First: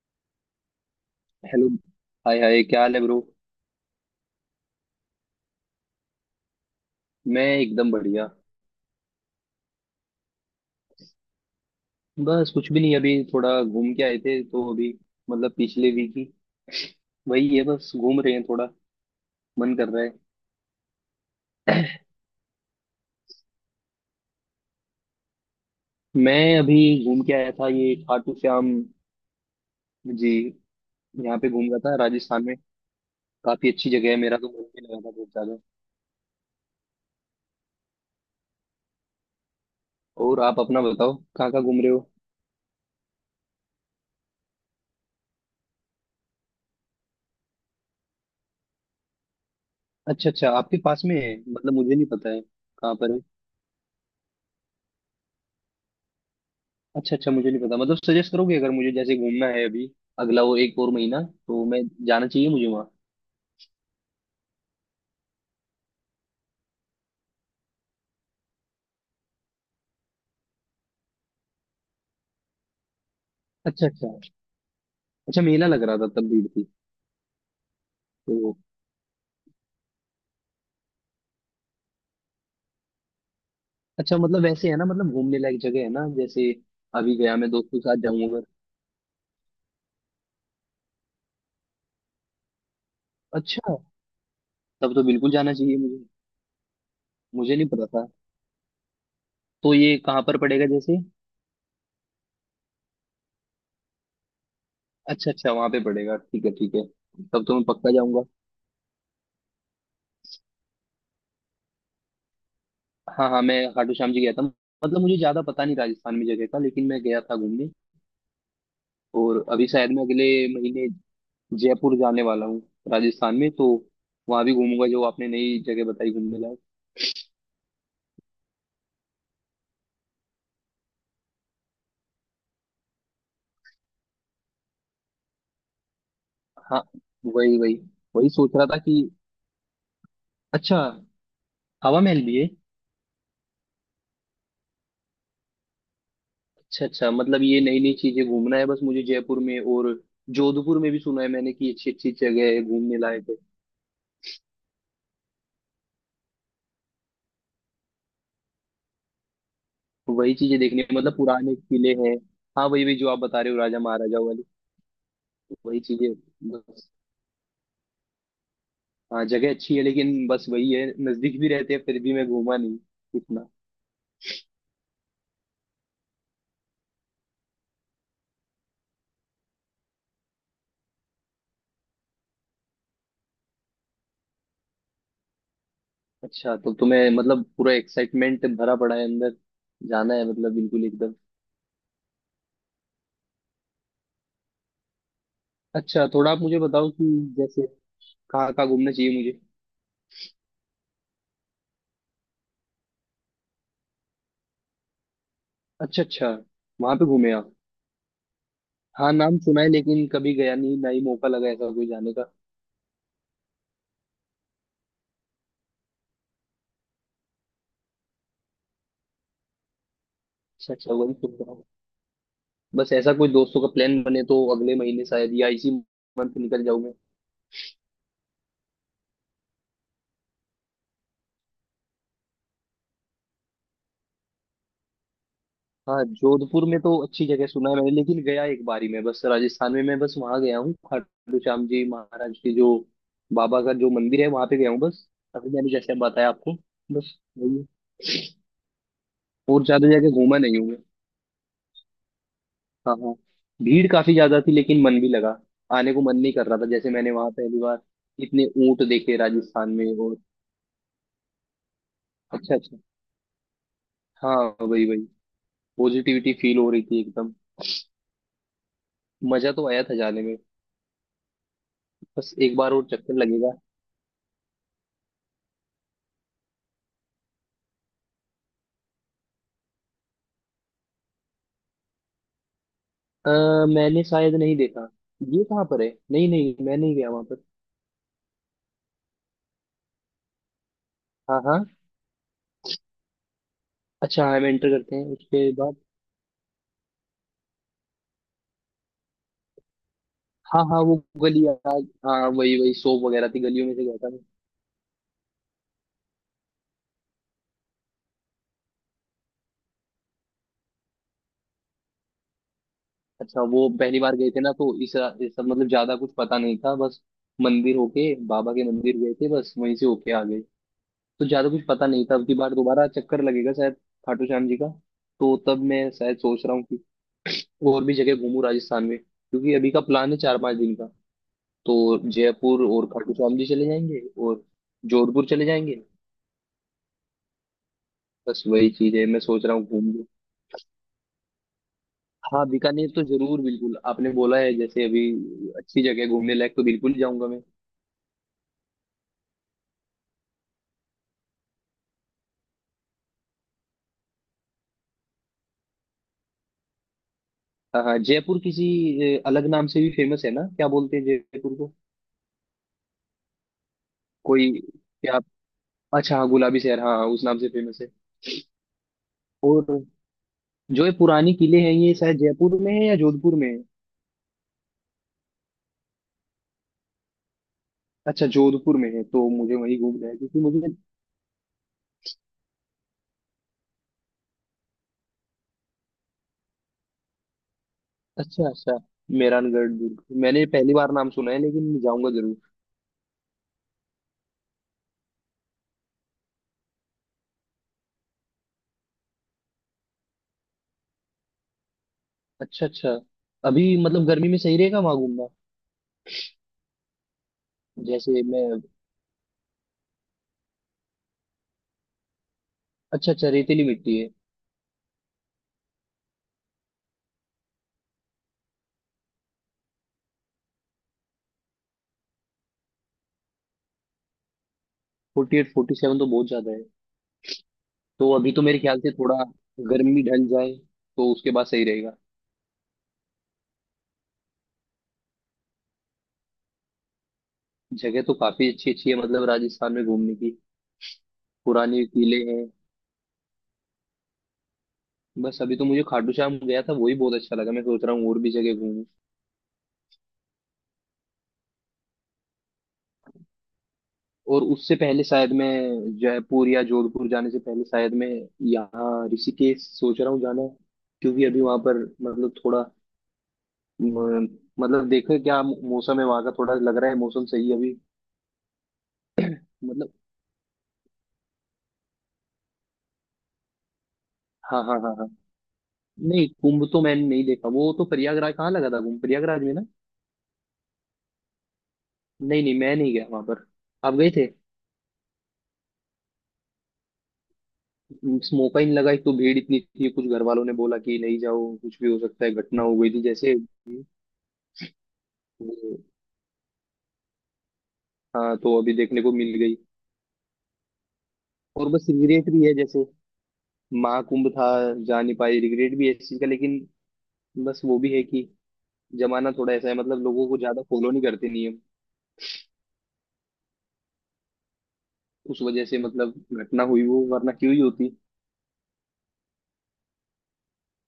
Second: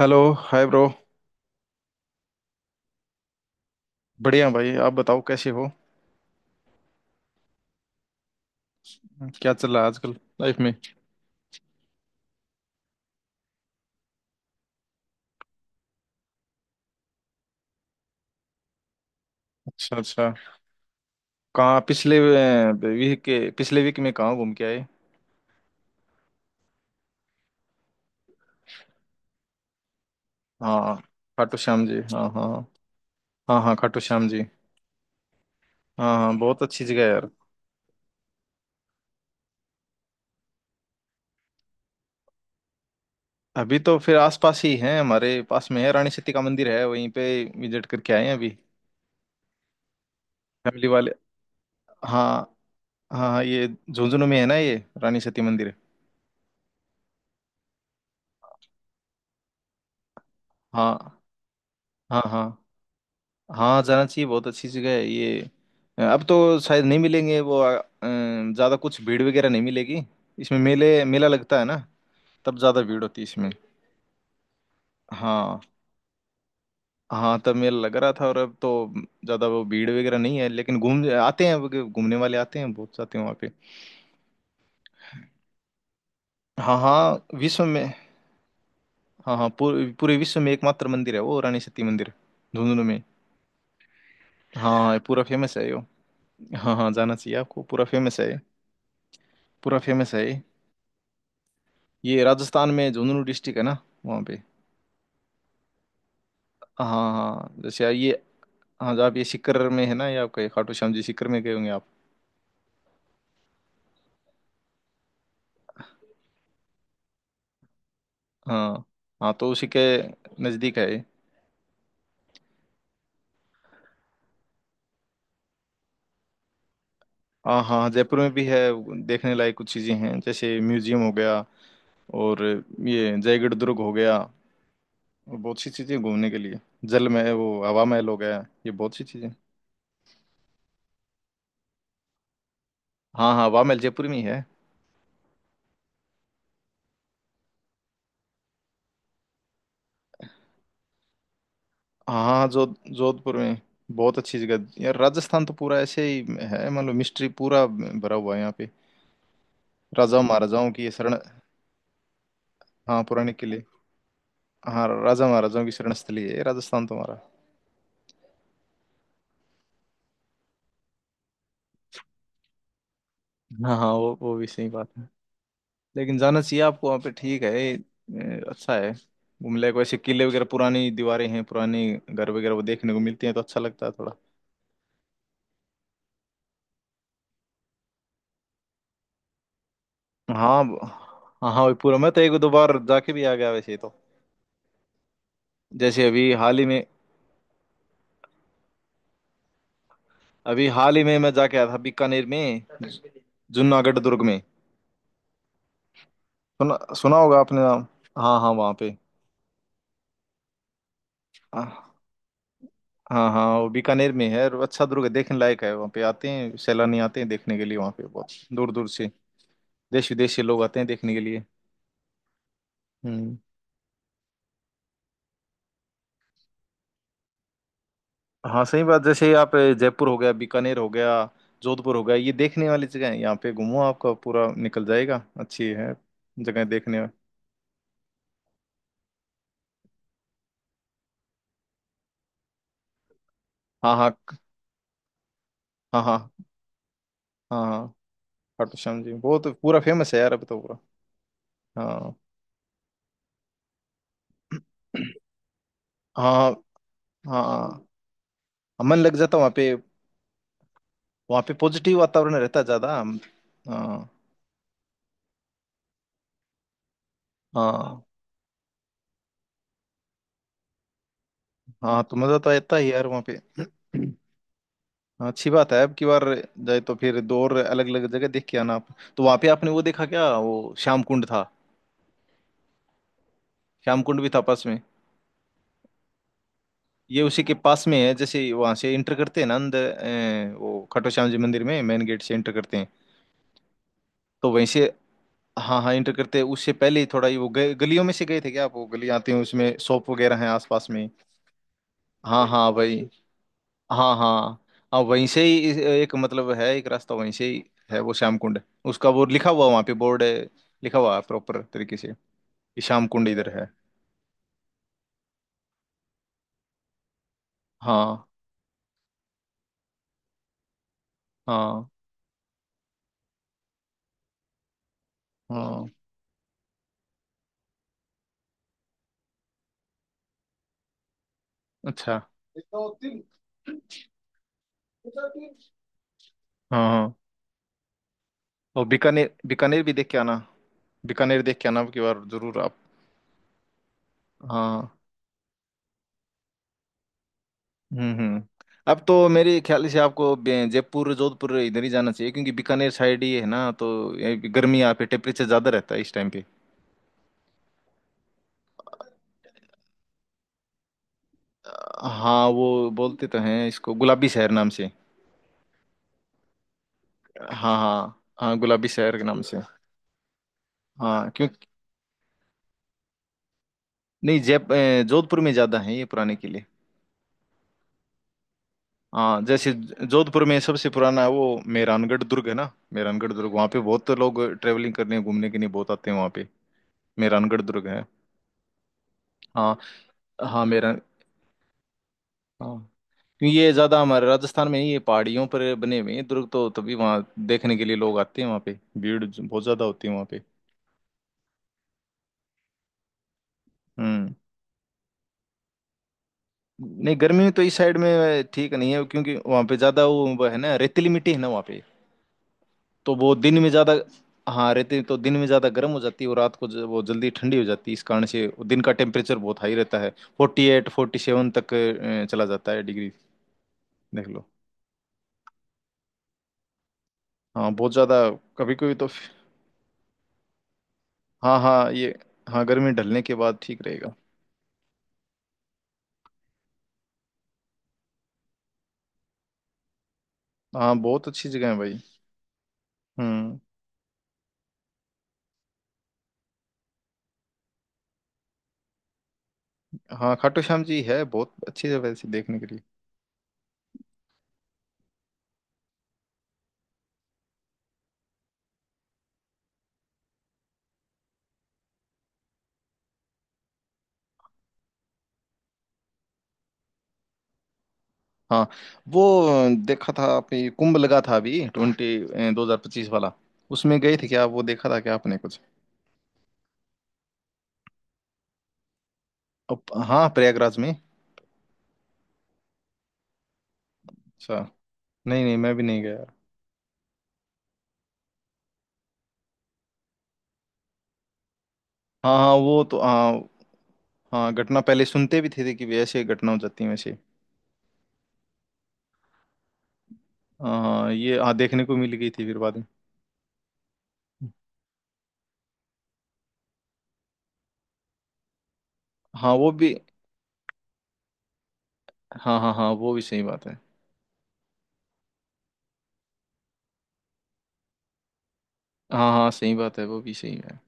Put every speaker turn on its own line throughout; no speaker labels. Hello hi bro.
Hello. Hi hi, क्या हाल है ब्रो?
बढ़िया भाई आप बताओ कैसे हो।
मैं एकदम बढ़िया।
क्या चल रहा है आजकल लाइफ में।
बस कुछ भी नहीं, अभी थोड़ा घूम के आए थे तो अभी मतलब पिछले वीक ही। वही है, बस घूम रहे हैं, थोड़ा मन कर
अच्छा
रहा है।
अच्छा। कहाँ पिछले वीक में कहाँ घूम के आए।
मैं अभी घूम के आया था ये खाटू श्याम जी।
हाँ
यहाँ पे
खाटू
घूम रहा
श्याम
था
जी हाँ
राजस्थान में।
हाँ। हाँ
काफी
हाँ
अच्छी
खाटू
जगह है,
श्याम
मेरा
जी।
तो मन भी लगा था बहुत ज्यादा।
हाँ हाँ बहुत अच्छी जगह है यार।
और आप अपना बताओ कहाँ कहाँ घूम रहे हो?
अभी तो फिर आसपास ही है हमारे पास में है रानी सती का मंदिर है वहीं पे विजिट करके आए हैं अभी।
अच्छा अच्छा, आपके
फैमिली
पास
वाले।
में है, मतलब मुझे नहीं
हाँ
पता है। कहाँ पर है?
हाँ। हाँ, ये झुंझुनू में है ना ये रानी सती मंदिर।
अच्छा अच्छा, मुझे नहीं पता, मतलब सजेस्ट करोगे अगर मुझे जैसे घूमना है अभी अगला वो एक और
हाँ
महीना तो मैं
हाँ।
जाना
हाँ
चाहिए मुझे वहाँ।
हाँ जाना चाहिए बहुत अच्छी जगह है ये। अब तो शायद नहीं मिलेंगे वो ज़्यादा कुछ भीड़ वगैरह नहीं मिलेगी। इसमें मेले मेला लगता है ना। तब ज़्यादा भीड़ होती है इसमें।
अच्छा अच्छा। अच्छा,
हाँ
मेला लग रहा था तब भीड़ थी
हाँ तब मेला लग रहा था और अब
तो।
तो ज़्यादा वो भीड़ वगैरह नहीं है लेकिन घूम आते हैं वो घूमने वाले आते हैं बहुत जाते हैं वहाँ पे।
अच्छा मतलब वैसे है ना, मतलब घूमने लायक जगह है ना जैसे
हाँ
अभी
हाँ
गया मैं
विश्व
दोस्तों के
में।
साथ जाऊं अगर।
हाँ हाँ पूरे पूरे विश्व में एकमात्र मंदिर है वो रानी सती मंदिर झुंझुनू में।
अच्छा
हाँ
तब
ये
तो
पूरा
बिल्कुल जाना
फेमस है ये।
चाहिए मुझे।
हाँ हाँ जाना चाहिए
मुझे
आपको
नहीं
पूरा
पता था।
फेमस है ये।
तो
पूरा
ये
फेमस
कहाँ
है
पर
ये।
पड़ेगा जैसे?
ये राजस्थान में झुंझुनू डिस्ट्रिक्ट है ना वहाँ पे।
अच्छा अच्छा वहां पे पड़ेगा, ठीक है ठीक है।
हाँ
तब
हाँ
तो मैं
जैसे
पक्का
ये।
जाऊंगा।
हाँ जो आप ये सीकर में है ना ये आपका ये खाटू श्याम जी सीकर में गए होंगे आप।
हाँ हाँ मैं खाटू श्याम जी गया था, मतलब मुझे ज्यादा पता नहीं राजस्थान में जगह का, लेकिन मैं गया था घूमने।
हाँ हाँ
और
तो उसी
अभी
के
शायद मैं अगले
नज़दीक
महीने
है ये।
जयपुर जाने वाला हूँ। राजस्थान में तो वहां भी घूमूंगा जो आपने नई जगह बताई घूमने लायक।
हाँ हाँ जयपुर में भी है देखने लायक कुछ चीज़ें हैं जैसे म्यूजियम हो गया और ये जयगढ़ दुर्ग हो गया और बहुत सी चीज़ें घूमने के लिए
हाँ
जल महल वो
वही वही,
हवा महल हो
वही
गया
सोच रहा
ये
था
बहुत
कि
सी चीज़ें।
अच्छा हवा महल भी है।
हाँ हाँ हवा महल जयपुर में ही है।
अच्छा अच्छा मतलब ये नई नई चीजें घूमना है बस मुझे जयपुर में, और जोधपुर में भी सुना है मैंने कि अच्छी अच्छी
हाँ हाँ
जगह है
जो
घूमने लायक
जोधपुर
है।
में बहुत अच्छी जगह यार राजस्थान तो पूरा ऐसे ही है मतलब मिस्ट्री पूरा भरा हुआ है यहाँ पे।
तो
राजाओं
वही चीजें
महाराजाओं
देखनी
की ये
है, मतलब
शरण।
पुराने किले हैं। हाँ वही वही
हाँ
जो आप
पुराने
बता रहे हो
किले।
राजा महाराजाओं वाली।
हाँ राजा महाराजाओं की
वही
शरण
चीजें
स्थली है ये राजस्थान
बस।
तुम्हारा।
हाँ जगह अच्छी है, लेकिन बस वही है, नजदीक भी रहते हैं फिर भी मैं घूमा नहीं इतना।
हाँ हाँ वो भी सही बात है लेकिन जाना चाहिए आपको वहाँ पे ठीक है अच्छा है घूम ले वैसे किले वगैरह पुरानी दीवारें हैं पुराने घर वगैरह वो देखने को मिलते हैं तो अच्छा लगता है थोड़ा।
अच्छा तो तुम्हें मतलब पूरा एक्साइटमेंट भरा पड़ा है अंदर, जाना है मतलब
हाँ
बिल्कुल एकदम।
हाँ हाँ वही पूरा मैं तो एक दो बार जाके भी आ गया वैसे तो जैसे
अच्छा, थोड़ा
अभी
आप
हाल
मुझे
ही में।
बताओ कि जैसे कहाँ कहाँ घूमना चाहिए मुझे।
अभी हाल ही में मैं जाके आया था बीकानेर में जूनागढ़ दुर्ग में।
अच्छा अच्छा
सुना
वहां पे
सुना
घूमे
होगा
आप?
आपने नाम। हाँ हाँ वहाँ पे।
हाँ नाम सुना है लेकिन कभी गया नहीं, ना ही मौका लगा ऐसा कोई जाने का।
हाँ हाँ वो बीकानेर में है और अच्छा दुर्ग है, देखने लायक है वहाँ पे आते हैं सैलानी आते हैं देखने के लिए वहाँ पे बहुत दूर दूर से देश विदेश से लोग
अच्छा
आते हैं
अच्छा वही
देखने के
सुन
लिए।
रहा हूँ। बस ऐसा कोई
हम्म।
दोस्तों का प्लान बने तो अगले महीने शायद या इसी मंथ निकल जाऊं मैं।
हाँ सही बात जैसे आप जयपुर हो गया बीकानेर हो गया जोधपुर हो गया ये देखने वाली जगह है यहाँ पे घूमो आपका पूरा निकल जाएगा अच्छी है
हाँ
जगह
जोधपुर में तो
देखने।
अच्छी जगह सुना है मैंने, लेकिन गया एक बार ही मैं, बस राजस्थान में मैं बस वहां गया हूँ खाटू श्याम जी महाराज के जो बाबा का जो
हाँ हाँ।
मंदिर है वहां पे गया हूँ बस। अभी मैंने जैसे
हाँ
बताया
हाँ।
आपको बस वही
हाँ
है।
हाँ खाटू श्याम जी बहुत
और
पूरा
ज्यादा जगह
फेमस है यार
घूमा
अब
नहीं
तो
हूँ मैं।
पूरा। हाँ
हाँ हाँ। भीड़ काफी ज्यादा थी लेकिन मन भी लगा। आने को मन नहीं कर
हाँ।
रहा था जैसे मैंने वहां पहली बार
हाँ
इतने ऊंट
मन लग
देखे
जाता
राजस्थान में। और
वहाँ पे पॉजिटिव वातावरण
अच्छा
रहता है
अच्छा।
ज्यादा हाँ।
हाँ वही वही, पॉजिटिविटी फील हो रही थी एकदम।
हाँ।
मजा तो आया था जाने में।
हाँ तो
बस
मजा तो
एक बार
आता है
और
यार
चक्कर
वहाँ पे।
लगेगा।
हाँ अच्छी बात है अब की बार जाए तो फिर दो और अलग अलग जगह देख के आना आप तो वहाँ पे आपने वो देखा क्या वो श्याम कुंड था। श्याम
मैंने
कुंड भी
शायद
था
नहीं
पास में।
देखा। ये कहाँ पर है? नहीं नहीं मैं नहीं गया
ये
वहां
उसी
पर।
के पास में है जैसे वहाँ से एंटर करते हैं ना अंदर वो खट्टू श्याम जी
हाँ
मंदिर
हाँ।
में मेन गेट से एंटर करते हैं
अच्छा हम
तो वहीं
एंटर
से।
करते हैं उसके बाद।
हाँ हाँ एंटर करते हैं उससे पहले ही थोड़ा ही वो गलियों में से गए थे क्या आप वो गली आते हैं उसमें शॉप वगैरह हैं
हाँ हाँ
आसपास
वो
में।
गली आज हाँ
हाँ
वही
हाँ
वही,
भाई।
सोप वगैरह थी गलियों में से गया
हाँ
था।
हाँ। हाँ वहीं से ही एक मतलब है एक रास्ता वहीं से ही है वो श्याम कुंड उसका वो लिखा हुआ वहाँ पे बोर्ड है लिखा हुआ है प्रॉपर तरीके से कि श्याम कुंड
अच्छा
इधर है।
वो पहली बार गए थे ना तो इस सब मतलब ज्यादा कुछ पता नहीं था बस। मंदिर होके
हाँ
बाबा के मंदिर गए थे, बस वहीं से होके आ गए। तो ज्यादा कुछ पता
हाँ।
नहीं था, अब की बार दोबारा चक्कर लगेगा शायद खाटू श्याम जी का। तो तब
हाँ
मैं शायद सोच रहा हूँ कि और भी जगह घूमू राजस्थान में, क्योंकि अभी का प्लान है 4 5 दिन का। तो
अच्छा।
जयपुर
हाँ
और खाटू श्याम जी चले जाएंगे और जोधपुर चले जाएंगे।
हाँ
बस वही
और
चीज है, मैं
बीकानेर
सोच रहा हूँ
बीकानेर
घूम
भी
लूँ।
देख के आना। बीकानेर देख के आना अब की बार
हाँ
जरूर आप।
बीकानेर तो जरूर, बिल्कुल आपने बोला है जैसे
हाँ
अभी अच्छी जगह है घूमने लायक तो बिल्कुल जाऊंगा मैं।
हम्म हम्म अब तो मेरे ख्याल से आपको जयपुर जोधपुर इधर ही जाना चाहिए क्योंकि बीकानेर साइड ही है ना तो ये भी गर्मी यहाँ पे टेम्परेचर ज़्यादा रहता है इस टाइम पे।
हाँ हाँ जयपुर किसी अलग नाम से भी फेमस है ना, क्या बोलते हैं जयपुर को?
हाँ वो बोलते तो हैं इसको गुलाबी शहर
कोई
नाम से।
क्या? अच्छा हाँ गुलाबी शहर, हाँ हाँ, उस नाम से
हाँ
फेमस है।
हाँ हाँ गुलाबी शहर के नाम से।
और जो ये
हाँ
पुरानी
क्यों
किले हैं ये शायद जयपुर में है या जोधपुर में है?
नहीं जोधपुर में ज्यादा है ये पुराने किले।
अच्छा जोधपुर में है तो
हाँ
मुझे
जैसे
वहीं घूमना है क्योंकि
जोधपुर में
मुझे
सबसे पुराना वो मेहरानगढ़ दुर्ग है ना मेहरानगढ़ दुर्ग वहाँ पे बहुत लोग ट्रेवलिंग करने घूमने के लिए बहुत आते हैं वहाँ पे। मेहरानगढ़ दुर्ग है।
अच्छा अच्छा। मेहरानगढ़
हाँ
दुर्ग मैंने
हाँ
पहली बार
मेरा।
नाम सुना है, लेकिन मैं जाऊंगा जरूर।
हाँ क्योंकि ये ज्यादा हमारे राजस्थान में ही ये पहाड़ियों पर बने हुए हैं दुर्ग तो तभी वहाँ देखने के लिए लोग आते हैं वहाँ पे भीड़ बहुत ज्यादा होती है वहाँ पे।
अच्छा अच्छा। अभी मतलब गर्मी
हम्म।
में सही रहेगा वहां घूमना?
नहीं गर्मी में तो इस साइड
जैसे मैं
में ठीक नहीं है क्योंकि वहाँ पे ज़्यादा वो है ना रेतीली मिट्टी है ना वहाँ पे
अच्छा
तो
अच्छा
वो दिन
रेतीली
में ज़्यादा।
मिट्टी है।
हाँ रेती तो दिन में ज़्यादा गर्म हो जाती है और रात को वो जल्दी ठंडी हो जाती है इस कारण से वो दिन का टेम्परेचर बहुत हाई रहता है 48 47 तक चला जाता है डिग्री देख लो।
48 47 तो बहुत ज्यादा है।
हाँ बहुत
तो
ज़्यादा
अभी तो मेरे
कभी
ख्याल से
कभी तो।
थोड़ा गर्मी ढल जाए तो उसके बाद
हाँ
सही
हाँ
रहेगा।
ये हाँ गर्मी ढलने के बाद ठीक रहेगा।
जगह तो काफी अच्छी अच्छी है मतलब राजस्थान में घूमने की।
हाँ बहुत अच्छी जगह है
पुराने
भाई।
किले हैं।
हम्म।
बस अभी तो मुझे खाटू श्याम गया था वही बहुत अच्छा लगा, मैं सोच रहा हूँ और भी जगह घूमूं।
हाँ खाटू श्याम जी है बहुत अच्छी जगह है वैसे देखने के लिए।
और उससे पहले शायद मैं जयपुर या जोधपुर जाने से पहले शायद मैं यहाँ ऋषिकेश सोच रहा हूँ जाना। क्योंकि अभी वहां पर मतलब थोड़ा म- मतलब देखो क्या मौसम है वहां का, थोड़ा लग रहा है मौसम सही है अभी
हाँ वो
मतलब।
देखा था आपने कुंभ लगा था अभी ट्वेंटी 2025 वाला उसमें गए थे क्या वो
हाँ हाँ
देखा था
हाँ।
क्या आपने कुछ।
नहीं कुंभ तो मैंने नहीं देखा, वो तो प्रयागराज कहाँ लगा था कुंभ, प्रयागराज में ना।
अब हाँ प्रयागराज में।
नहीं नहीं मैं नहीं गया वहां पर। आप गए थे?
अच्छा नहीं नहीं मैं भी नहीं गया यार।
मौका ही नहीं लगा, एक तो भीड़ इतनी थी, कुछ घर वालों ने बोला कि नहीं जाओ, कुछ भी हो सकता है,
हाँ हाँ
घटना हो
वो
गई
तो
थी
हाँ।
जैसे।
हाँ घटना पहले सुनते भी थे
वो-
कि भी ऐसे घटना हो जाती है वैसे।
हाँ तो अभी देखने को मिल गई।
हाँ हाँ, ये हाँ
और
देखने
बस
को मिल
रिग्रेट
गई थी
भी है
फिर बाद में।
जैसे महाकुंभ था, जा नहीं पाई, रिग्रेट भी है इस चीज का, लेकिन बस वो भी है कि जमाना
हाँ
थोड़ा ऐसा
वो
है,
भी।
मतलब लोगों को ज्यादा फॉलो नहीं करते नियम,
हाँ हाँ हाँ वो भी सही बात है।
उस वजह से मतलब घटना हुई वो, वरना क्यों ही होती।
हाँ हाँ सही बात है वो भी सही है।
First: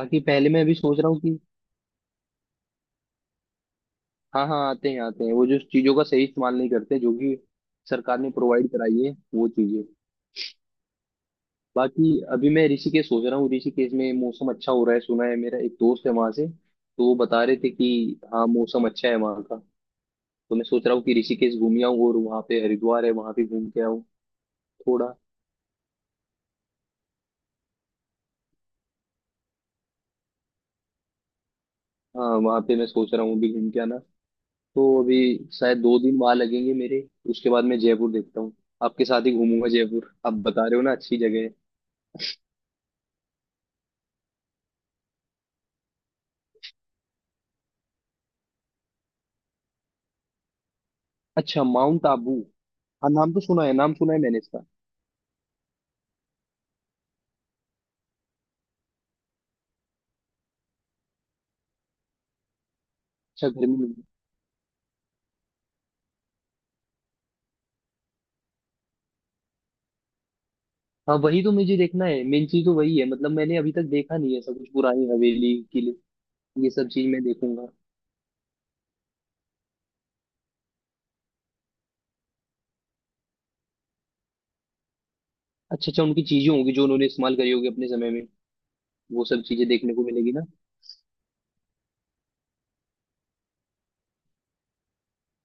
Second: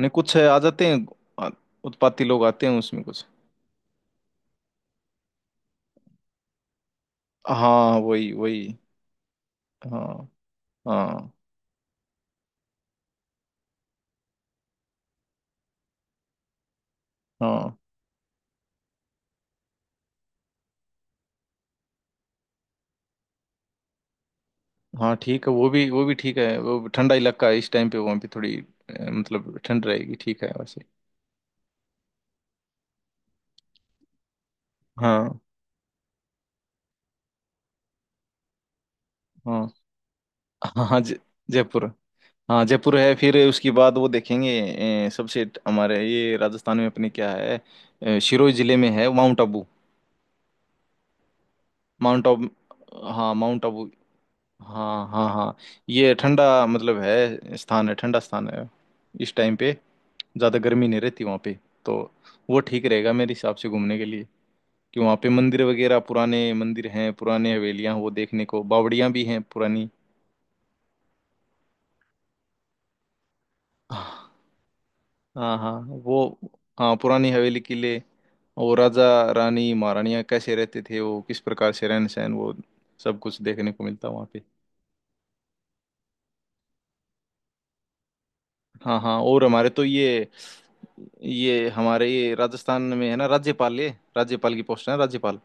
नहीं कुछ है,
पहले
आ
मैं अभी
जाते
सोच
हैं
रहा हूँ।
आ- उत्पाती लोग आते हैं उसमें कुछ।
हाँ हाँ आते हैं वो जो चीजों का सही इस्तेमाल नहीं करते जो कि
हाँ
सरकार ने
वही वही।
प्रोवाइड कराई है वो चीजें।
हाँ हाँ
बाकी अभी मैं ऋषिकेश सोच रहा हूँ, ऋषिकेश में मौसम अच्छा हो रहा है सुना है, मेरा एक दोस्त है वहां से तो वो बता रहे थे
हाँ।
कि हाँ मौसम अच्छा है वहाँ का। तो मैं सोच रहा हूँ कि ऋषिकेश घूम आऊँ और वहाँ पे हरिद्वार है वहाँ पे घूम के आऊँ
हाँ
थोड़ा।
ठीक है वो भी ठीक है वो ठंडा इलाका है इस टाइम पे वहाँ पे थोड़ी मतलब ठंड रहेगी ठीक है वैसे।
हाँ वहाँ पे मैं सोच रहा हूँ अभी घूम के आना। तो अभी
हाँ
शायद 2 दिन वहाँ लगेंगे मेरे। उसके बाद मैं जयपुर देखता हूँ। आपके साथ ही घूमूंगा
हाँ।
जयपुर, आप बता रहे हो
हाँ
ना
हाँ
अच्छी जगह है।
जयपुर। हाँ जयपुर है फिर उसके बाद वो देखेंगे सबसे हमारे ये राजस्थान में अपने क्या है सिरोही जिले में है माउंट आबू।
अच्छा माउंट
माउंट
आबू।
आबू।
हाँ नाम
हाँ
तो सुना
माउंट
है,
आबू।
नाम सुना है मैंने इसका।
हाँ हाँ हाँ ये ठंडा मतलब है स्थान है ठंडा स्थान है इस टाइम पे ज़्यादा गर्मी नहीं रहती वहाँ पे तो वो ठीक रहेगा मेरे
अच्छा
हिसाब से
गर्मी में।
घूमने के लिए कि वहाँ पे मंदिर वगैरह पुराने मंदिर हैं पुराने हवेलियाँ हैं वो देखने को बावड़ियाँ भी हैं पुरानी।
हाँ वही तो मुझे देखना है, मेन चीज तो वही है, मतलब मैंने अभी तक देखा
हाँ
नहीं है सब कुछ, पुरानी हवेली
हाँ
किले
वो।
ये सब
हाँ
चीज मैं
पुरानी हवेली
देखूंगा।
किले और राजा रानी महारानियाँ कैसे रहते थे वो किस प्रकार से रहन सहन वो सब कुछ देखने को मिलता वहाँ पे।
अच्छा अच्छा, उनकी चीजें होंगी जो उन्होंने इस्तेमाल करी होगी अपने समय में,
हाँ हाँ
वो सब
और
चीजें
हमारे तो
देखने को
ये
मिलेगी ना।
हमारे ये राजस्थान में है ना राज्यपाल ये राज्यपाल की पोस्ट है ना, राज्यपाल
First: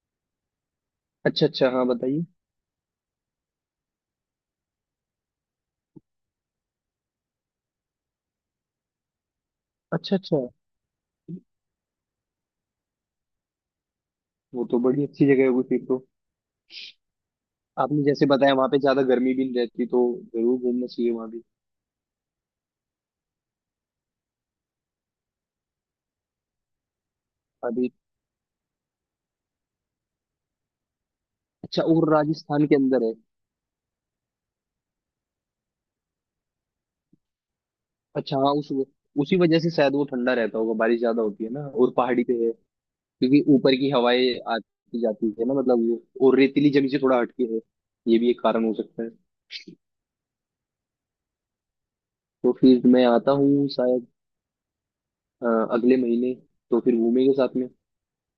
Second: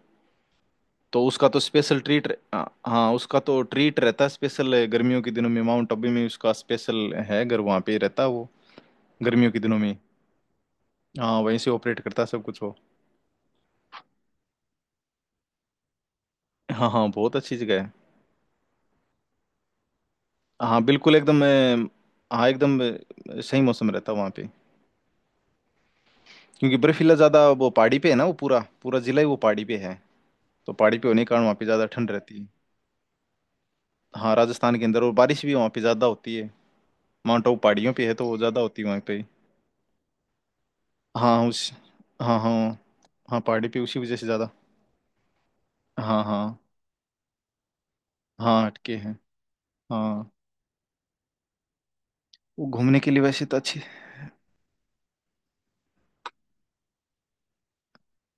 तो
अच्छा
उसका तो
अच्छा हाँ
स्पेशल
बताइए।
ट्रीट। हाँ उसका तो ट्रीट रहता है स्पेशल गर्मियों के दिनों में माउंट आबू में उसका स्पेशल है घर वहाँ पे रहता है वो गर्मियों के दिनों में।
अच्छा अच्छा।
हाँ वहीं से ऑपरेट करता है सब कुछ हो।
वो तो बड़ी अच्छी जगह होगी फिर तो।
हाँ हाँ बहुत अच्छी जगह है।
आपने जैसे बताया वहां पे ज्यादा गर्मी भी नहीं रहती तो जरूर
हाँ
घूमना चाहिए
बिल्कुल
वहां
एकदम
भी।
हाँ एकदम सही मौसम रहता है वहाँ पे क्योंकि बर्फीला ज़्यादा वो
अभी
पहाड़ी पे है ना वो पूरा पूरा जिला ही वो पहाड़ी पे है तो पहाड़ी पे होने के कारण वहाँ पे
अच्छा
ज़्यादा
और
ठंड रहती है।
राजस्थान के अंदर है?
हाँ राजस्थान के अंदर और बारिश भी वहाँ पे ज़्यादा होती है माउंट आबू पहाड़ियों पे है तो वो
अच्छा हाँ
ज़्यादा
उस
होती है वहाँ पे।
उसी वजह से शायद वो ठंडा रहता होगा, बारिश ज्यादा होती
हाँ
है ना
उस।
और पहाड़ी पे
हाँ
है।
हाँ। हाँ
क्योंकि
पहाड़ी
ऊपर
पे
की
उसी वजह
हवाएं
से ज़्यादा।
आती जाती है ना मतलब ये।
हाँ
और
हाँ।
रेतीली जमीन से थोड़ा हटके है, ये भी एक कारण
हाँ
हो
अटके
सकता है।
हैं। हाँ
तो
वो
फिर
घूमने
मैं
के लिए
आता
वैसे तो
हूँ
अच्छी।
शायद अ, अगले महीने। तो फिर घूमेंगे साथ में।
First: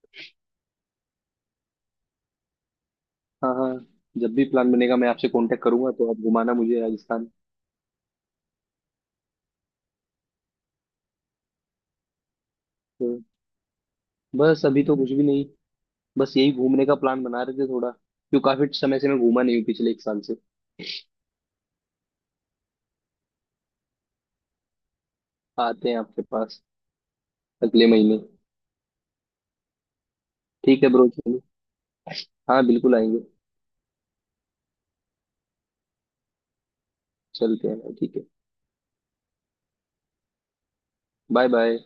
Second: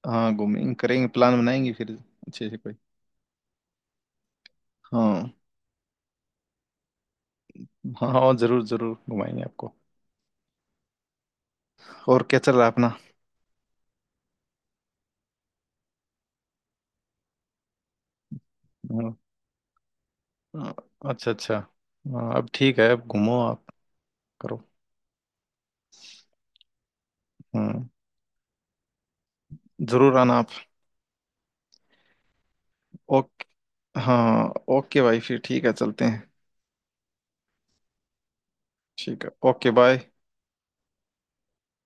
हाँ घूमेंगे करेंगे प्लान बनाएंगे फिर अच्छे से कोई।
हाँ हाँ जब भी प्लान बनेगा मैं आपसे
हाँ
कांटेक्ट करूंगा तो आप घुमाना मुझे राजस्थान।
हाँ। हाँ जरूर जरूर घुमाएंगे आपको और क्या चल रहा है अपना।
तो बस अभी तो कुछ भी नहीं, बस यही घूमने का प्लान बना रहे थे, थोड़ा क्यों काफी समय से
हाँ,
मैं घूमा नहीं हूँ पिछले एक साल से।
हाँ, अच्छा अच्छा। हाँ, अब ठीक है अब घूमो आप करो।
आते हैं आपके पास
हम्म।
अगले महीने।
जरूर आना आप।
ठीक है ब्रो चलो। हाँ बिल्कुल आएंगे।
ओके। हाँ ओके भाई फिर ठीक है चलते हैं
चलते हैं ठीक है।
ठीक है ओके बाय।
Bye bye.